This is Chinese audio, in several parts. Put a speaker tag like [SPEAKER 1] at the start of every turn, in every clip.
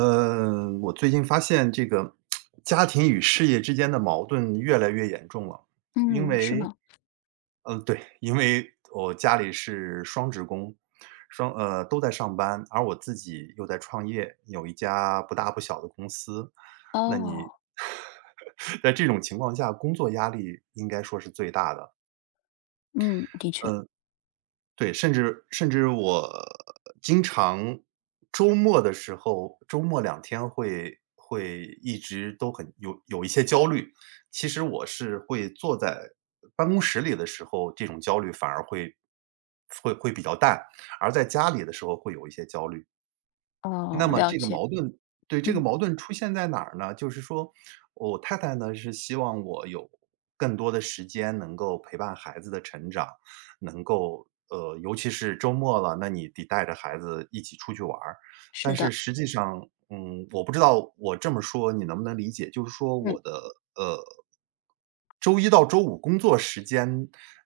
[SPEAKER 1] 我最近发现这个家庭与事业之间的矛盾越来越严重了。因
[SPEAKER 2] 嗯，是
[SPEAKER 1] 为，
[SPEAKER 2] 吗？
[SPEAKER 1] 对，因为我家里是双职工，双都在上班，而我自己又在创业，有一家不大不小的公司。那你
[SPEAKER 2] 哦，
[SPEAKER 1] 在这种情况下，工作压力应该说是最大的。
[SPEAKER 2] 嗯，的确，
[SPEAKER 1] 嗯。对，甚至我经常周末的时候，周末两天会一直都很有一些焦虑。其实我是会坐在办公室里的时候，这种焦虑反而会比较淡，而在家里的时候会有一些焦虑。那
[SPEAKER 2] 哦，
[SPEAKER 1] 么
[SPEAKER 2] 了
[SPEAKER 1] 这个
[SPEAKER 2] 解，
[SPEAKER 1] 矛盾对，这个
[SPEAKER 2] 嗯，
[SPEAKER 1] 矛盾出现在哪儿呢？就是说，我太太呢，是希望我有更多的时间能够陪伴孩子的成长，能够尤其是周末了，那你得带着孩子一起出去玩儿。但
[SPEAKER 2] 是
[SPEAKER 1] 是
[SPEAKER 2] 的，
[SPEAKER 1] 实际上，我不知道我这么说你能不能理解，就是说
[SPEAKER 2] 嗯
[SPEAKER 1] 我的呃，周一到周五工作时间，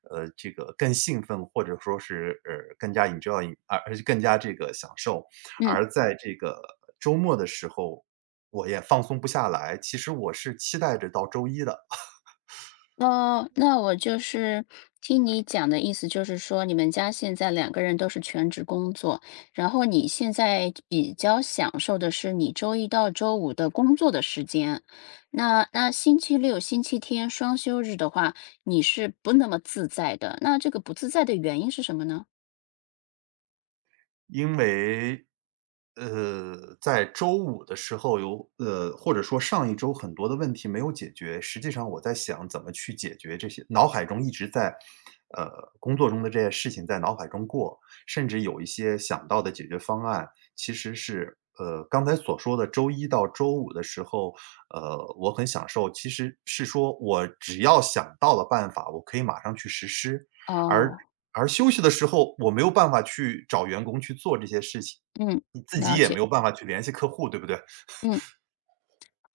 [SPEAKER 1] 这个更兴奋，或者说是更加 enjoy,而且更加这个享受。
[SPEAKER 2] 嗯，
[SPEAKER 1] 而在这个周末的时候，我也放松不下来，其实我是期待着到周一的。
[SPEAKER 2] 哦，那我就是听你讲的意思，就是说你们家现在两个人都是全职工作，然后你现在比较享受的是你周一到周五的工作的时间，那星期六、星期天双休日的话，你是不那么自在的，那这个不自在的原因是什么呢？
[SPEAKER 1] 因为，在周五的时候有或者说上一周很多的问题没有解决，实际上我在想怎么去解决这些，脑海中一直在，工作中的这些事情在脑海中过，甚至有一些想到的解决方案，其实是，刚才所说的周一到周五的时候，我很享受，其实是说我只要想到了办法，我可以马上去实施，而
[SPEAKER 2] 哦，
[SPEAKER 1] 而休息的时候，我没有办法去找员工去做这些事情，
[SPEAKER 2] 嗯，
[SPEAKER 1] 你自己
[SPEAKER 2] 了
[SPEAKER 1] 也没有
[SPEAKER 2] 解，
[SPEAKER 1] 办法去联系客户，对不对？
[SPEAKER 2] 嗯。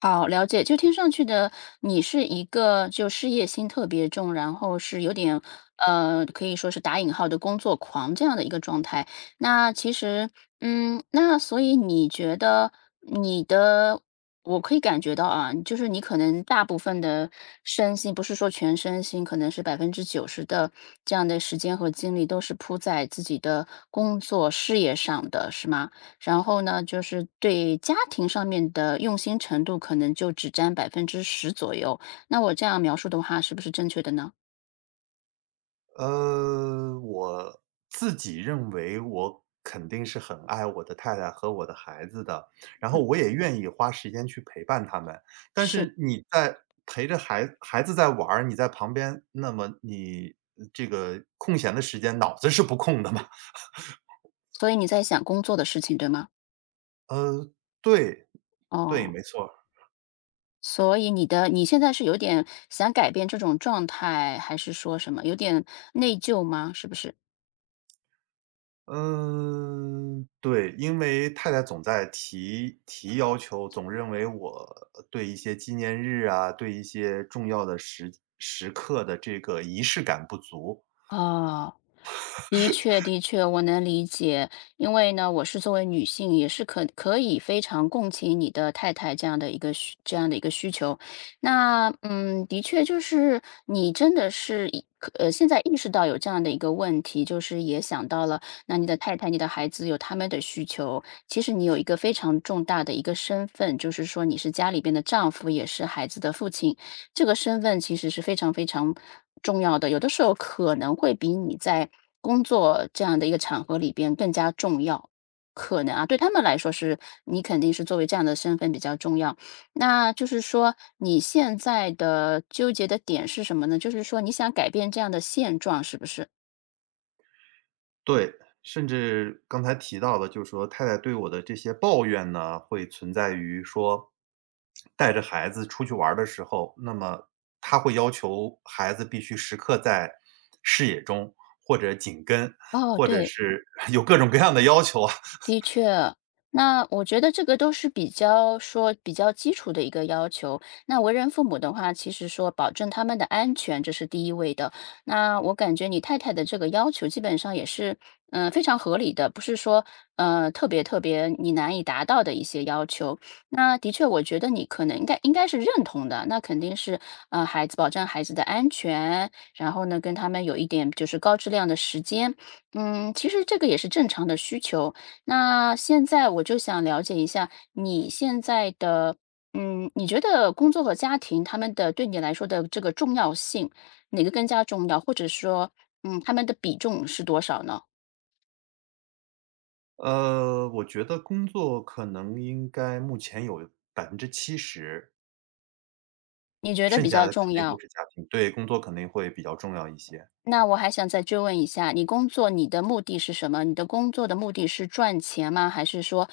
[SPEAKER 2] 好，了解。就听上去的，你是一个就事业心特别重，然后是有点可以说是打引号的工作狂这样的一个状态。那其实，那所以你觉得你的，我可以感觉到啊，就是你可能大部分的身心，不是说全身心，可能是90%的这样的时间和精力都是扑在自己的工作事业上的，是吗？然后呢，就是对家庭上面的用心程度，可能就只占10%左右。那我这样描述的话，是不是正确的呢？
[SPEAKER 1] 我自己认为我肯定是很爱我的太太和我的孩子的，然后我也愿意花时间去陪伴他们。但
[SPEAKER 2] 是，
[SPEAKER 1] 是你在陪着孩子在玩儿，你在旁边，那么你这个空闲的时间，脑子是不空的嘛。
[SPEAKER 2] 所以你在想工作的事情，对吗？
[SPEAKER 1] 呃，对，对，
[SPEAKER 2] 哦，
[SPEAKER 1] 没错。
[SPEAKER 2] 所以你现在是有点想改变这种状态，还是说什么有点内疚吗？是不是？
[SPEAKER 1] 嗯，对，因为太太总在提要求，总认为我对一些纪念日啊，对一些重要的时刻的这个仪式感不足。
[SPEAKER 2] 哦。的确，的确，我能理解，因为呢，我是作为女性，也是可以非常共情你的太太这样的一个需求。那的确就是你真的是现在意识到有这样的一个问题，就是也想到了，那你的太太、你的孩子有他们的需求，其实你有一个非常重大的一个身份，就是说你是家里边的丈夫，也是孩子的父亲。这个身份其实是非常非常重要的，有的时候可能会比你在工作这样的一个场合里边更加重要。可能啊，对他们来说是你肯定是作为这样的身份比较重要。那就是说你现在的纠结的点是什么呢？就是说你想改变这样的现状，是不是？
[SPEAKER 1] 对，甚至刚才提到的，就是说太太对我的这些抱怨呢，会存在于说，带着孩子出去玩儿的时候，那么她会要求孩子必须时刻在视野中，或者紧跟，
[SPEAKER 2] 哦，
[SPEAKER 1] 或者
[SPEAKER 2] 对。
[SPEAKER 1] 是 有各种各样的要求啊。
[SPEAKER 2] 的确，那我觉得这个都是比较说比较基础的一个要求。那为人父母的话，其实说保证他们的安全，这是第一位的。那我感觉你太太的这个要求基本上也是，非常合理的，不是说特别特别你难以达到的一些要求。那的确，我觉得你可能应该是认同的。那肯定是孩子保障孩子的安全，然后呢跟他们有一点就是高质量的时间。嗯，其实这个也是正常的需求。那现在我就想了解一下你现在的，你觉得工作和家庭他们的对你来说的这个重要性，哪个更加重要？或者说，他们的比重是多少呢？
[SPEAKER 1] 我觉得工作可能应该目前有70%，
[SPEAKER 2] 你觉得
[SPEAKER 1] 剩
[SPEAKER 2] 比
[SPEAKER 1] 下
[SPEAKER 2] 较
[SPEAKER 1] 的
[SPEAKER 2] 重
[SPEAKER 1] 肯定都
[SPEAKER 2] 要？
[SPEAKER 1] 是家庭对，工作肯定会比较重要一些。
[SPEAKER 2] 那我还想再追问一下，你工作你的目的是什么？你的工作的目的是赚钱吗？还是说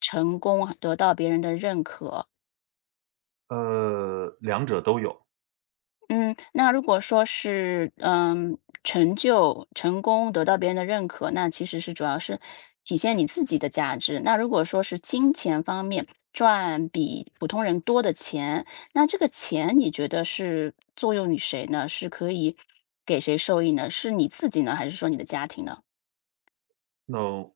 [SPEAKER 2] 成功，得到别人的认可？
[SPEAKER 1] 两者都有。
[SPEAKER 2] 嗯，那如果说是，成就、成功得到别人的认可，那其实是主要是体现你自己的价值。那如果说是金钱方面，赚比普通人多的钱，那这个钱你觉得是作用于谁呢？是可以给谁受益呢？是你自己呢，还是说你的家庭呢？
[SPEAKER 1] 那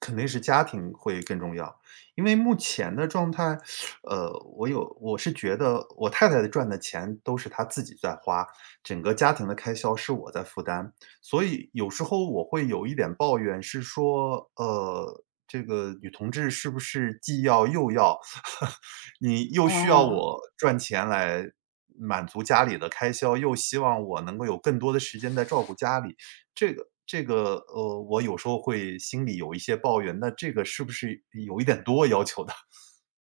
[SPEAKER 1] 肯定是家庭会更重要。因为目前的状态，呃，我是觉得我太太赚的钱都是她自己在花，整个家庭的开销是我在负担。所以有时候我会有一点抱怨，是说，这个女同志是不是既要又要，你又需要
[SPEAKER 2] 哦，
[SPEAKER 1] 我赚钱来满足家里的开销，又希望我能够有更多的时间在照顾家里。我有时候会心里有一些抱怨，那这个是不是有一点多要求呢？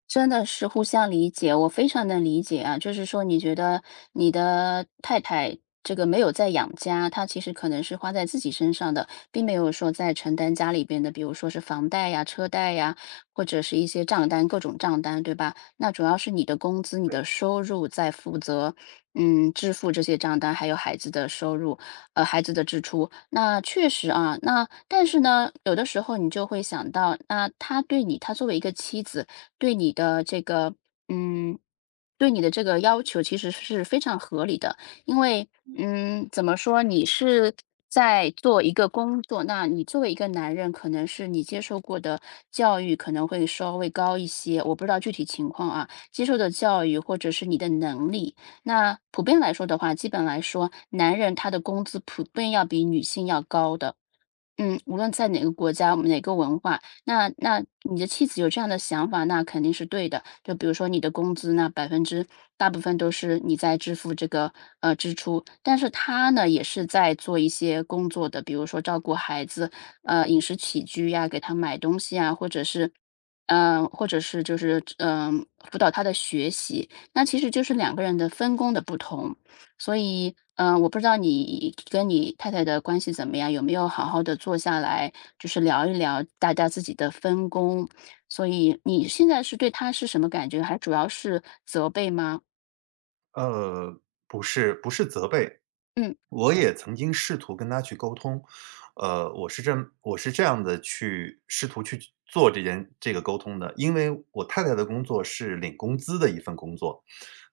[SPEAKER 2] 真的是互相理解，我非常能理解啊。就是说，你觉得你的太太这个没有在养家，她其实可能是花在自己身上的，并没有说在承担家里边的，比如说是房贷呀、车贷呀，或者是一些账单、各种账单，对吧？那主要是你的工资、你的收入在负责，支付这些账单，还有孩子的收入，孩子的支出。那确实啊，那但是呢，有的时候你就会想到，那他对你，他作为一个妻子。对你的这个，嗯，对你的这个要求其实是非常合理的。因为，怎么说，你是在做一个工作，那你作为一个男人，可能是你接受过的教育可能会稍微高一些，我不知道具体情况啊，接受的教育或者是你的能力。那普遍来说的话，基本来说，男人他的工资普遍要比女性要高的。无论在哪个国家，哪个文化，那你的妻子有这样的想法，那肯定是对的。就比如说你的工资，那百分之大部分都是你在支付这个支出，但是他呢也是在做一些工作的，比如说照顾孩子，饮食起居呀，给他买东西啊，或者是辅导他的学习。那其实就是两个人的分工的不同。所以，我不知道你跟你太太的关系怎么样，有没有好好的坐下来，就是聊一聊大家自己的分工。所以你现在是对她是什么感觉？还主要是责备吗？
[SPEAKER 1] 呃，不是责备，
[SPEAKER 2] 嗯，
[SPEAKER 1] 我也曾经试图跟他去沟通，呃，我是这我是这样的去试图去做这件这个沟通的，因为我太太的工作是领工资的一份工作，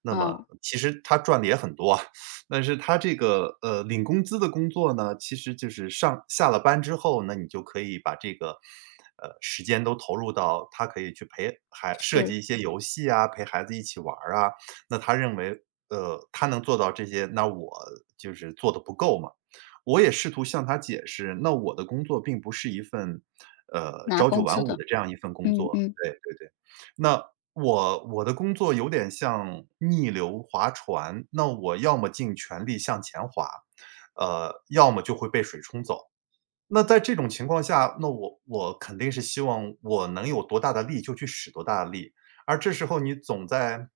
[SPEAKER 1] 那
[SPEAKER 2] 哦，
[SPEAKER 1] 么其实她赚的也很多啊，但是她这个领工资的工作呢，其实就是上下了班之后呢，你就可以把这个。时间都投入到她可以去陪孩设
[SPEAKER 2] 是
[SPEAKER 1] 计一些游戏啊，陪孩子一起玩儿啊，那他认为，他能做到这些，那我就是做的不够嘛。我也试图向他解释，那我的工作并不是一份，
[SPEAKER 2] 拿
[SPEAKER 1] 朝九
[SPEAKER 2] 工资
[SPEAKER 1] 晚五
[SPEAKER 2] 的，
[SPEAKER 1] 的这样一份工
[SPEAKER 2] 嗯
[SPEAKER 1] 作，
[SPEAKER 2] 嗯。
[SPEAKER 1] 对对对。那我的工作有点像逆流划船，那我要么尽全力向前划，要么就会被水冲走。那在这种情况下，那我肯定是希望我能有多大的力就去使多大的力，而这时候你总在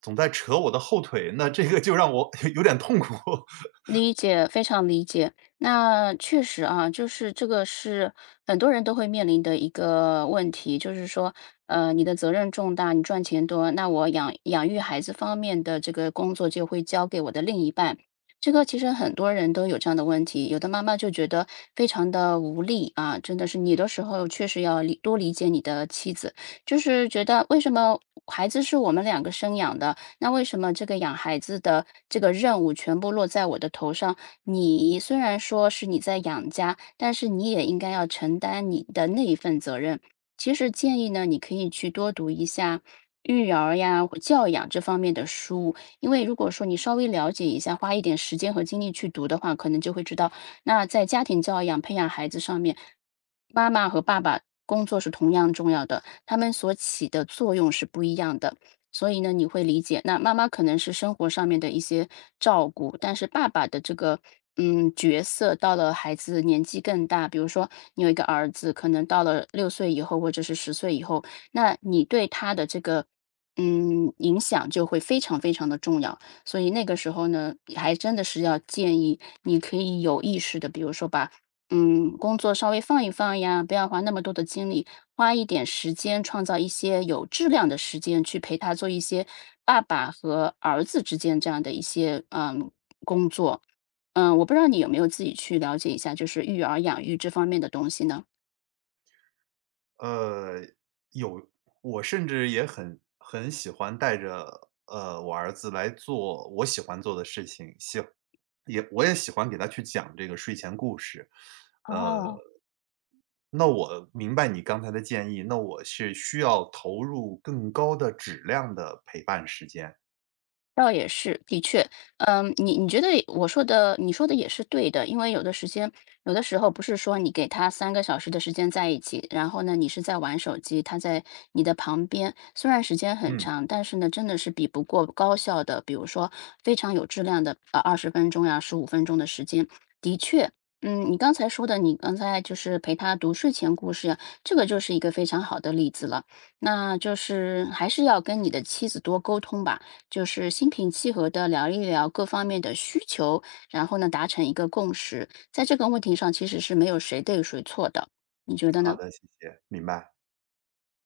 [SPEAKER 1] 总在扯我的后腿，那这个就让我 有点痛苦。
[SPEAKER 2] 理解，非常理解。那确实啊，就是这个是很多人都会面临的一个问题，就是说，你的责任重大，你赚钱多，那我养育孩子方面的这个工作就会交给我的另一半。这个其实很多人都有这样的问题，有的妈妈就觉得非常的无力啊，真的是你的时候确实要多理解你的妻子，就是觉得为什么孩子是我们两个生养的，那为什么这个养孩子的这个任务全部落在我的头上？你虽然说是你在养家，但是你也应该要承担你的那一份责任。其实建议呢，你可以去多读一下育儿呀、或教养这方面的书，因为如果说你稍微了解一下，花一点时间和精力去读的话，可能就会知道，那在家庭教养、培养孩子上面，妈妈和爸爸工作是同样重要的，他们所起的作用是不一样的。所以呢，你会理解，那妈妈可能是生活上面的一些照顾，但是爸爸的这个角色到了孩子年纪更大，比如说你有一个儿子，可能到了6岁以后或者是10岁以后，那你对他的这个影响就会非常非常的重要。所以那个时候呢，还真的是要建议你可以有意识的，比如说把工作稍微放一放呀，不要花那么多的精力，花一点时间创造一些有质量的时间，去陪他做一些爸爸和儿子之间这样的一些工作。嗯，我不知道你有没有自己去了解一下，就是育儿养育这方面的东西呢？
[SPEAKER 1] 呃，有我甚至也很喜欢带着，我儿子来做我喜欢做的事情，我也喜欢给他去讲这个睡前故事，呃
[SPEAKER 2] 哦，
[SPEAKER 1] 那我明白你刚才的建议，那我是需要投入更高的质量的陪伴时间。
[SPEAKER 2] 倒也是，的确，嗯，你觉得我说的，你说的也是对的，因为有的时间，有的时候不是说你给他3个小时的时间在一起，然后呢，你是在玩手机，他在你的旁边，虽然时间很
[SPEAKER 1] 嗯，
[SPEAKER 2] 长，但是呢，真的是比不过高效的，比如说非常有质量的，20分钟呀，15分钟的时间，的确。嗯，你刚才说的，你刚才就是陪他读睡前故事呀，这个就是一个非常好的例子了。那就是还是要跟你的妻子多沟通吧，就是心平气和的聊一聊各方面的需求，然后呢，达成一个共识。在这个问题上，其实是没有谁对谁错的，你觉得
[SPEAKER 1] 好
[SPEAKER 2] 呢？
[SPEAKER 1] 的，谢谢，明白。